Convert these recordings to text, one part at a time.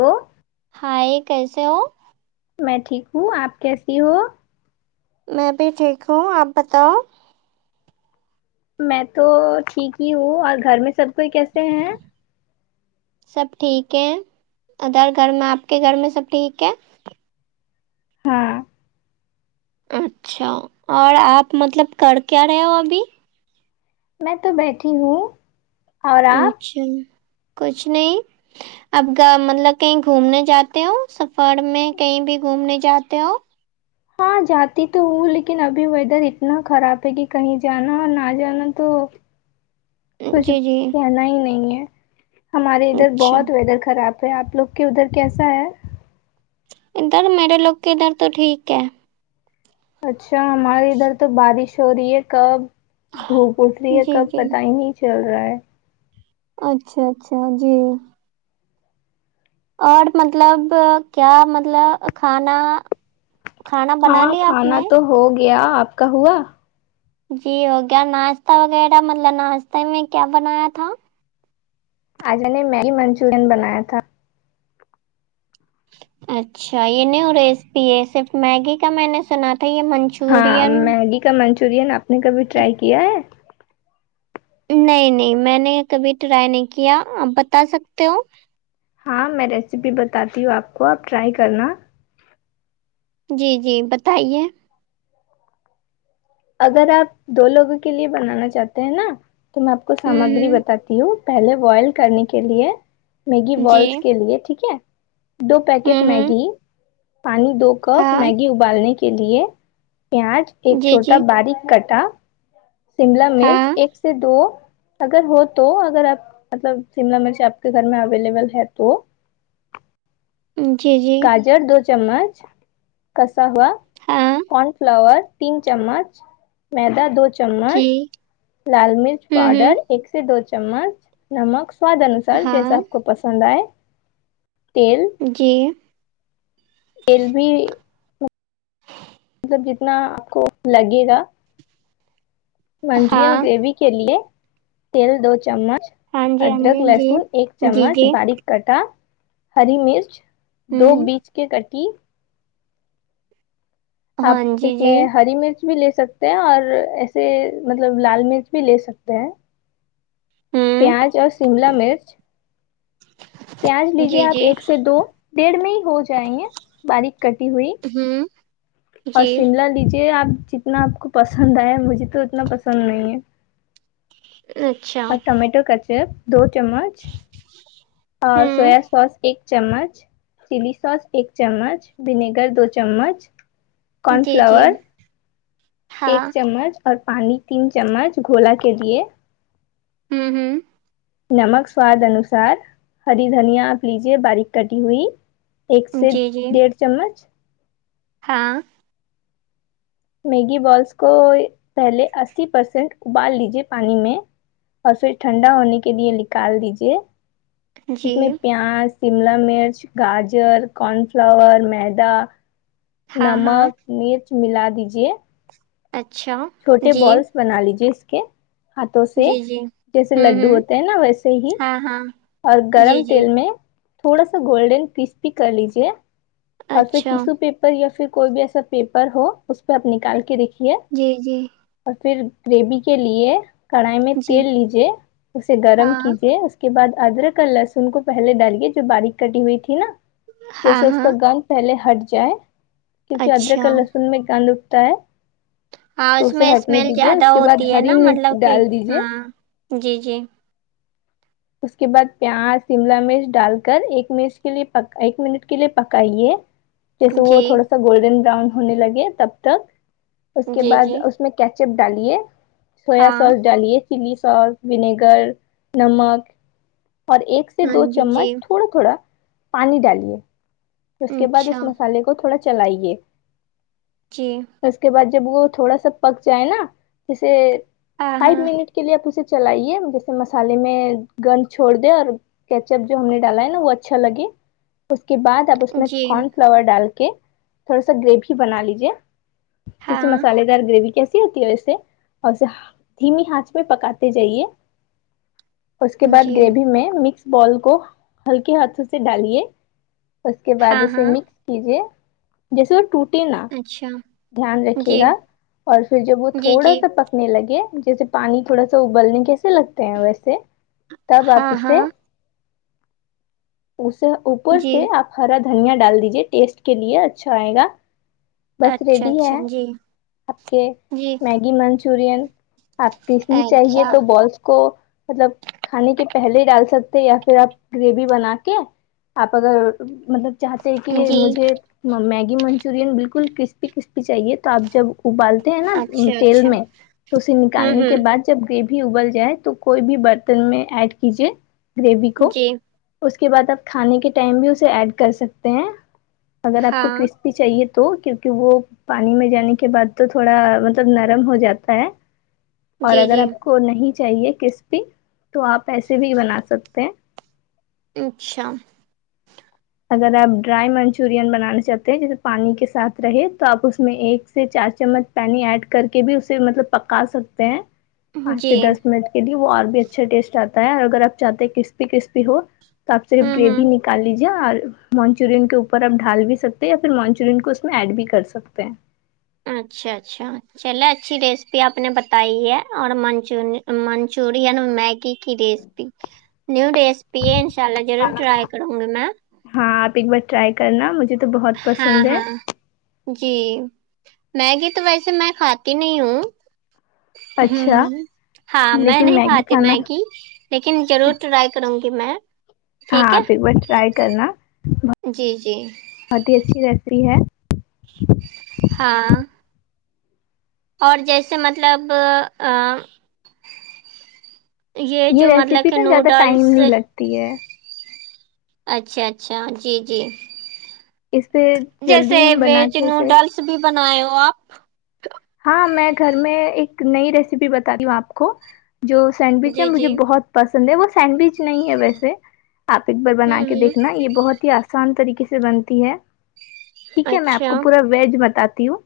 ہ ہائے کیسے ہو میں ٹھیک ہوں آپ کیسی ہو میں بھی ٹھیک ہوں آپ بتاؤ میں تو ٹھیک ہی ہوں اور گھر میں سب کوئی کیسے ہیں سب ٹھیک ہے ادر گھر میں آپ کے گھر میں سب ٹھیک ہے ہاں اچھا اور آپ مطلب کر کیا رہے ہو ابھی میں تو بیٹھی ہوں اور آپ اچھا کچھ نہیں اب مطلب کہیں گھومنے جاتے ہو سفر میں کہیں بھی گھومنے جاتے ہو ہاں جاتی تو ہوں لیکن ابھی ویدر اتنا خراب ہے کہ کہیں جانا اور نہ جانا تو کچھ جی جی کہنا ہی نہیں ہے ہمارے ادھر اچھا بہت ویدر خراب تو آپ لوگ کے ادھر کیسا ہے ادھر میرے لو گ کےادھر تو ٹھیک ہے اچھا ہمارے ادھر تو بارش ہو رہی ہے کب دھوپ اٹھ رہی ہے جی کب جی پتا ہی نہیں چل رہا ہے اچھا اچھا جی اور مطلب کیا مطلب کھانا کھانا بنا ہاں لیا آپ کھانا نے تو ہو گیا آپ کا ہوا جی ہو گیا ناشتہ وغیرہ مطلب ناشتے میں کیا بنایا تھا آج نے میگی منچورین بنایا تھا اچھا یہ نیو ہو ریسپی یہ صرف میگی کا میں نے سنا تھا یہ من ہاں میگی کا منچورین آپ نے کبھی ٹرائی کیا ہے نہیں نہیں میں نے کبھی ٹرائی نہیں کیا آپ بتا سکتے ہو ہاں میں ریسیپی بتاتی ہوں آپ کو آپ ٹرائی کرنا جی جی بتائیے اگر آپ دو لوگوں کے لیے بنانا چاہتے ہیں نا تو میں آپ کو ہوں سامگری ہوں بتات ہو پہلے بوائل کرنے کے لیے میگی جی بالس کے لیے ٹھیک ہے دو پیکٹ ہوں ہوں میگی پانی دو کپ ہاں میگی ابالنے کے لیے پیاز ایک جی چھوٹا جی باریک کٹا شملا مرچ ہاں ایک سے دو اگر ہو تو اگر آپ مطلب شملہ مرچ آپ کے گھر میں اویلیبل ہے تو جی جی گاجر دو چمچ کسا ہوا ہاں کن فلاور تین چمچ میدا دو چمچ جی لال مرچ ہوں پاؤڈر ہوں ایک سے دو چمچ نمک سواد انسار سر ہاں جیسا آپ کو پسند آئے تیل جی ایل بھی مطلب جتنا آپ کو لگے گا ہاں منچورن گریوی کے لیے تیل دو چمچ ہاں جی ہاں ادرک جی لہسن ایک جی جی چمچ جی باریک کٹا ہری مرچ دو ہوں بیج کے کٹی اپ ہاں اس جی میں جی ہری مرچ بھی لے سکتے ہیں اور ایسے مطلب لال مرچ بھی لے سکتے ہیں ہوں پیاز اور سیملا مرچ پیاز لیجے جی اپ جی ایک سے دو ڈیڑ میں ہی ہو جائیں گے باریک کٹی ہوئی ہوں اور جی شملہ لیجیے اپ جتنا اپ کو پسند ائے مجھے تو اتنا پسند نہیں ہے اچھا اور ٹمیٹو کا چپ دو چمچ اور ہوں سویا سوس ایک چمچ چلی سوس ایک چمچ ونیگر دو چمچ کون جی جی فلاور ہاں ایک چمچ اور پانی تین چمچ گھولا کے لیے ہوں ہوں نمک سواد انوسار ہری دھنیا اپ لیجیے باریک کٹی ہوئی ایک سے جی جی ڈیڑھ چمچ ہاں میگی بالس کو پہلے اسی پرسینٹ ابال لیجے پانی میں اور پھر ٹھنڈا ہونے کے لیے نکال دیجیے جی میں پیاز شملہ مرچ گاجر کون فلاور میدا ہاں ہاں نمک مرچ ملا دیجیے اچھا چھوٹے جی بالس بنا لیجیے اس کے ہاتھوں سے جی جی جیسے ہوں لڈو ہوں ہوتے ہیں نا ویسے ہی ہاں ہاں اور جی گرم جی تیل میں تھوڑا سا گولڈن کرسپی کر لیجیے اور پھر اچھا ٹیشو پیپر یا پھر کوئی بھی ایسا پیپر ہو اس پہ اپ نکال کے ریکھیے جی جی اور پھر گریوی کے لیے کڑھائی میں جی تیل لیجیے اسے گرم ہاں کیجیے اس کے بعد ادرک اور لہسن کو پہلے ڈالیے جو باریک کٹی ہوئی تھی نا ہاں جیسے اس ہاں کا گند پہلے ہٹ جائے کیوںکہ اچھا ادرک اور لہسن میں کند اگتا ہے ہاں تو اس اسے میں ہٹنے اسمل دیجیے زیادہ اس کے بعد ہوتی ہے ہری نا مرچ مطلب کی ڈال دیجیے ہاں جی جی اس کے بعد پیاز شملہ مرچ ڈال کر ایک منٹ کے لیے ایک منٹ کے لیے پکائیے جیسے وہ جی تھوڑا سا گولڈن براون ہونے لگے تب تک اس کے جی بعد جی اس اس میں کیچپ ڈالیے سویا ہاں سوس ڈالیے چلی سوس ونیگر نمک اور ایک سے ہاں دو جی جی چمچ تھوڑا تھوڑا پانی ڈالیے پھر اس کے بعد اچھا اس مسالے کو تھوڑا چلائیے جی اس کے بعد جب وہ تھوڑا سا پک جائے نا جیسے ہاں فائ ہاں منٹ کے لیے اپ اسے چلائیے جیسے مسالے میں گند چھوڑ دیں اور کیچپ جو ہم نے ڈالا ہے نا وہ اچھا لگے اس کے بعد اپ اس میں جی کون فلاور ڈال کے تھوڑا سا گریوی بنا لیجیے جسے ہاں مسالے سے گریوی کیسی ہوتی ہے اوسے اور دھیمی ہاتھ پ پکاتے جائیے اس کے بعد جی گریوی میں مکس بال کو ہلکے ہاتھوں سے ڈالیے اس کے بعد ہاں اسے ہاں مکس کیجیے جیسے وہ ٹوٹ نا اچھا دھیان رکھیے جی گا اور پھر جب وہ جی تھوڑا جی سا پکا ت نے لگے جیسے پانی تھوڑا سا ابلنے کیسے لگتے ہیں ویسے تب آپ ہاں اسے ہاں اسے اوپر جی سے آپ ہرا دھنیا ڈال دیجے ٹیسٹ کے لیے اچھا آئے گا بس اچھا ریڈی اچھا ہے جی آپ کے جی میگی منچورین آپ پیسنی اچھا چاہیے تو بالس کو مطلب کھانے کے پہلے ہی ڈال سکتے یا پھر آپ گریوی بنا کے آپ اگر مطلب چاہتے ہیں کہ جی مجھے میگی منچورین بالکل کرسپی کرسپی چاہیے تو آپ جب ابالتے ہیں نا اچھا تیل اچھا میں تو اسے ہوں نکالنے کے ہوں بعد جب گریوی ابل جائے تو کوئی بھی برتن میں ایڈ کیجے گریوی کو جی اس کے بعد آپ کھانے کے ٹائم بھی اسے ایڈ کر سکتے ہیں اگر آپ کو ہاں کرسپ چاہیے تو کیونکہ وہ پانی میں جانے کے بعد تو تھوڑا مطلب نرم ہو جاتا ہے اور جی اگر جی آپ کو نہیں چاہیے کرسپی تو آپ ایسے بھی بنا سکتے ہیں اچھا اگر آپ ڈرائی منچورین بنانا چاہتے ہیں جیسے پانی کے ساتھ رہے تو آپ اس میں ایک سے چار چمچ پانی ایڈ کر کے بھی اسے مطلب پکا سکتے ہیں پانچ سے جی دس منٹ کے لیے وہ اور بھی اچھا ٹیسٹ آتا ہے اور اگر آپ چاہتے ہیں کرسپی کرسپی ہو تو آپ صرف ہوں ہوں گریوی نکال لیجیے یا مانچورین کے اوپر آپ ڈھال بھی سکتے ہیں یا پھر مانچورین کو اس میں ایڈ بھی کر سکتے ہیں اچھا اچھاچھا چلے اچھی ریسپی آپ نے بتائی ہے اور من منچورین میگی کی ریسپی نیو ریسپی ہے انشاء اللہ ضرور ٹرائی کروں گی میں ہاں آپ ایک بار ٹرائی کرنا مجھے تو بہت ہاں پسند ہے ہاں جی میگی تو ویسے میں کھاتی نہیں ہوں ہ اچھا ہاں میں لیکن نہیں میگی کھاتی کھانا میگی لیکن ضرور ٹرائی کروں گی میں ہاں ٹھیک آپ ہے ایک بار ٹرا ئی کرنا جی جی بہت ہی اچھی ریسیپی ہے ہاں اور جیسے مطلب یہ جو مطلب ریسیپی کہ نا زیادہ ٹائم نوڈلس [unintelligible] اچھا اچھا جی جی اس پہ جیسے جلدی ہم بنا کے بیچن اسے ڈال بھی بناائے ہو آپ ہاں میں گھر میں ایک نئی ریسیپی بتا رہی ہوں آپ کو جو سینڈوچ ہے جی مجھے جی بہت پسند ہے وہ سینڈوچ نہیں ہے ویسے آپ ایک بار بنا ہوں کے ہوں دیکھنا یہ بہت ہی آسان آسان طریقے سے بنتی ہے ٹھیک ہے میں آپ کو اچھا پورا ویج بتاتی ہوں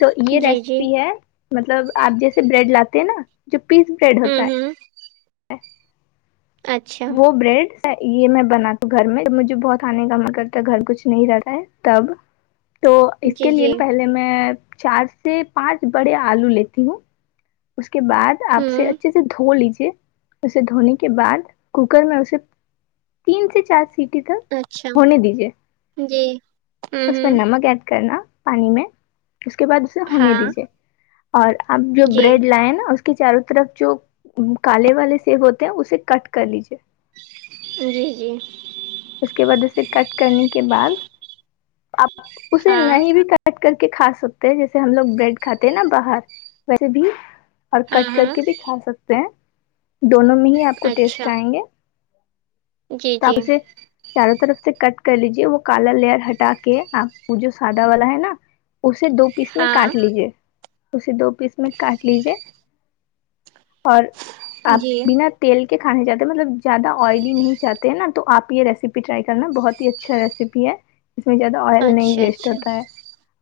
تو یہ جی جی ریسیپی ہے مطلب آپ جیسے بریڈ لاتے ہیں نا جو پیس بریڈ ہوتا ہے ہوں ہوں اچھا وہ بریڈ یہ مت بنا گھر میں مجھے بہت آنے کا من کرتا ہے گھر کچھ نہیں رہتا ہے تب تو اس جی کے لیے جی ن پہلے میں چار سے پانچ بڑے آلو لیتی ہوں اس کے بعد آپ اسے ہوں اچھے سے دھو لیجیے اسے دھونے کے بعد کوکر میں اسے تین سے چار سٹی تک اچھا ہونے دیجیے جی ہوں اس میں ہوں نمک ایڈ کرنا پانی میں اس کے بعد اسے ہونے ہاں دیجیے اور اپ جو جی بریڈ لائے نا اس کے کے چاروں طرف جو کالے والے سیب ہوتے ہیں اسے کٹ کر لیجیے جی جی اس کے بعد اسے کٹ کرنے کے بعد آپ اسے ہاں نہیں بھی کٹ کٹ کر کے کھا سکتے ہیں جیسے ہم لوگ بریڈ کھاتے ہیں نا باہر ویسے بھی اور ہاں کٹ کر ہاں کے بھی کھا سکتے ہیں دونوں میں ہی آپ کو ٹیسٹ اچھا آئیں گے جی تو آپ جی اسے چاروں طرف سے کٹ کر لیجے وہ کالا لیئر ہٹا کے آ وہ جو سادہ والا ہے نا اسے دو پیس میں ہاں کاٹ لیجے اسے دو پیس میں کاٹ لیجیے اور آپ جی بنا تیل کے کھانے جاتے ہیں مطلب زیادہ آئلی نہیں چاہتے ہیں نا تو آپ یہ ریسیپی ٹرائی کرنا بہت ہی اچھا ریسیپی ہے اس میں زیادہ آئل نہیں اچھا ویسٹ اچھا ہوتا ہے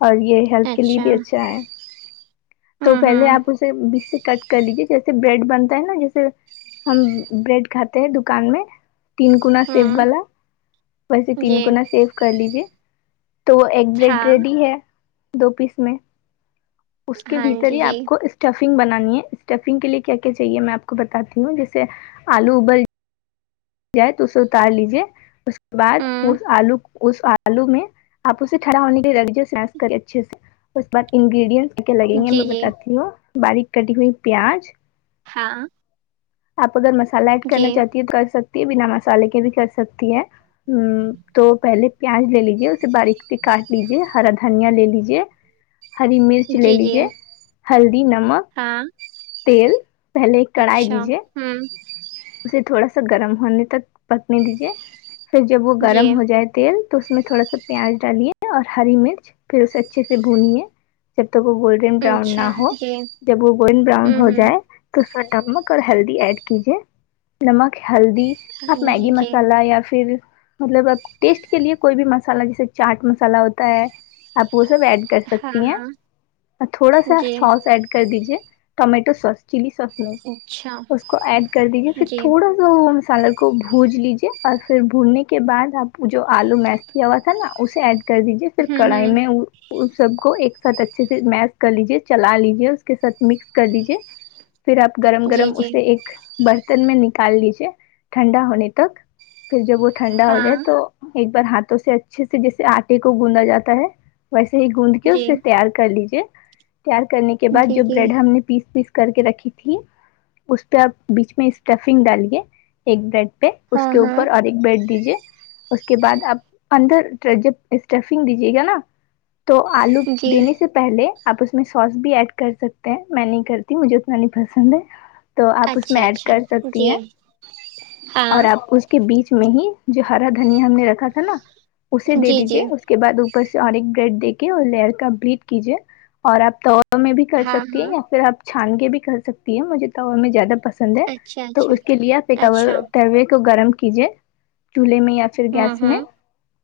اور یہ ہیلتھ کے لیے بھی اچھا ہے تو ہوں پہلے ہوں آپ اسے بیس سے کٹ کر لیجیے جیسے بریڈ بنتا ہے نا جیسے ہم بریڈ کھاتے ہیں دکان میں تین گنا سیف ہوں والا ویسے تین جی گنا سیف کر لیجے تو وہ ایگ بریڈ ہاں ریڈی ہے دو پیس میں اس کے ہاں بھیتر جی ہی جی آپ کو اسٹفنگ بنانی ہے اسٹفنگ کے لیے کیا چاہیے میں آپ کو بتی ہوں جیسے آلو ابل جائے تو اسے اتار لیجے اس کے بعد ہوں اس آلو اس آلو میں آپ اسے ھڑا ہونے کے لگی سس کرے اچھے سے اس بعد انگریڈینٹ کیا لگیں گے جی میں جی بتاتی ہوں باریک کٹی ہوئی پیاز ہاں آپ اگر مسالہ ایڈ جی کرنا چاہتی ہے تو کر سکتی ہے بنا مسالے کے بھی کر سکتی ہیں ہ تو پہلے پیاز لے لیجے اسے باریکی کاٹ لیجے ہرا دھنیا لے لیجے ہری مرچ لے جی جی لیجیے ہلدی نمک ہاں تیل پہلے کڑھائی اچھا لیجے ہوں اسے تھوڑا سا گرم ہونے تک پکنے دیجیے پھر جب وہ جی گرم ہو جائے تیل تو اس میں تھوڑا سا پیاز ڈالیے اور ہری مرچ پھر اسے اچھے سے بھونیے جب تک وہ گولڈ براؤن اچھا نہ ہو جی جب وہ گول براؤن ہوں ہو ہوں جائے تو سر نمک اور ہلدی ایڈ کیجے نمک ہلدی آپ میگی جی جی مسالہ یا پھر مطلب اب ٹیسٹ کے لیے کوئی بھی مسالہ جیسے چاٹ مسالہ ہوتا ہے آپ وہ سب ایڈ کر ہاں سکتی ہیں ہاں اور تھوڑا سا جی سوس ایڈ کر دیجیے ٹمیٹو سوس چلی سوس میں اچھا اس کو ایڈ کر دیجیے پھر جی تھوڑا سا وہ مسالہ کو بھج لیجیے اور پھر بھوننے کے بعد آپ جو آلو میس کیا ہوا تھا نا اسے ایڈ کر دیجے پھر ہوں کڑھائی ہوں میں اس سب کو ایک ساتھ اچھے سے میش کر لیجے چلا لیجے اس کے ساتھ مکس کر لیجے پھر آپ گرم جی گرم جی اسے ایک برتن میں نکال لیجیے ٹھنڈا ہونے تک پھر جب وہ ٹھنڈا ہو ہاں جائے تو ایک بار ہاتھوں سے اچھے سے جیسے آٹے کو گوندا جاتا ہے ویسے ہی گوند کے جی اسے تیار کر لیجے تیار کرنے کے بعد جی جو جی بریڈ ہم نے پیس پیس کر کے رکھی تھی اس پہ آپ بیچ میں اسٹفنگ ڈالیے ایک بریڈ پہ اس ہاں کے ہاں اوپر اور ایک بیڈ دیجیے اس کے بعد آپ اندر جب اسٹفنگ دیجے گا نا تو آلو جی دینے سے سے پہلے آپ اس میں سوس بھی ایڈ کر سکتے ہیں میں نہیں کرتی مجھے اتنا نہیں پسند ہے تو آپ اس میں اچھا ایڈ اچھا کر سکتی جی ہیں ہاں اور آپ اس کے بیچ میں ہی جو ہرا دھنیا ہم نے رکھا تھا نا اسے دے جی دیجے جی اس کے بعد اوپر سے اور ایک گرڈ دیک کے اور لئر کا بلیٹ کیجیے اور آپ تو توا میں بھی کر ہاں سکتی ہیں ہاں یا پھر آپ چھان کے بھی کر سکتی ہیں مجھے تواے میں زیادہ پسند ہے پسند ہے اچھا تو اچھا اس کے لیے آپ اچھا تروے کو گرم کیجیے چولہے میں یا ہوں گیس میں ہوں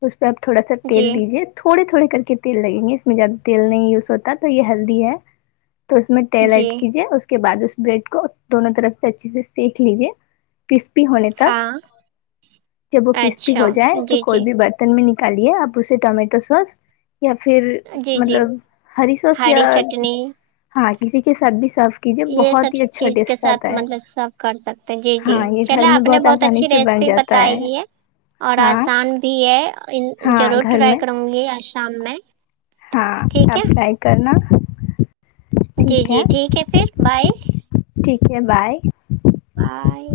اس پہ آپ تھوڑا سا جی تیل دیجیے تھوڑے تھوڑے کر کے تیل لگیں گے اس میں زیادہ تیل نہیں یوز ہوتا تو یہ ہیلدی ہے تو اس میں تیل جی ایڈ کیجیے اس کے بعد اس بریڈ کو دونوں طرف سے اچھے سے سینک لیجے کرسپی ہونے تک ہاں جب وہ کرسپی اچھا ہو جائے تو جی کوئی جی بھی برت ن میں نکالے آپ اسے ٹمیٹو سوس یا فیر جی جی مطلب ہری سوس یا ہاں کسی کے ساتھ بھی سرف یے سب چیز کے ساتھ مطلب سب کر سکتے جی جی ہاں یہ گھر چلے میں آپ نے بہت آسانی اچھی سے بن ریسپی جاتا بتائی ہے اور ہاں آسان بھی ہے ان ہاں ضرور گھر ٹرائی میں کروں گی آ شام میں ہاں ٹھیک اپ ہے ٹرائی کرنا جی جی ٹھیک ہے پھر بائے ٹھیک ہے بائے باے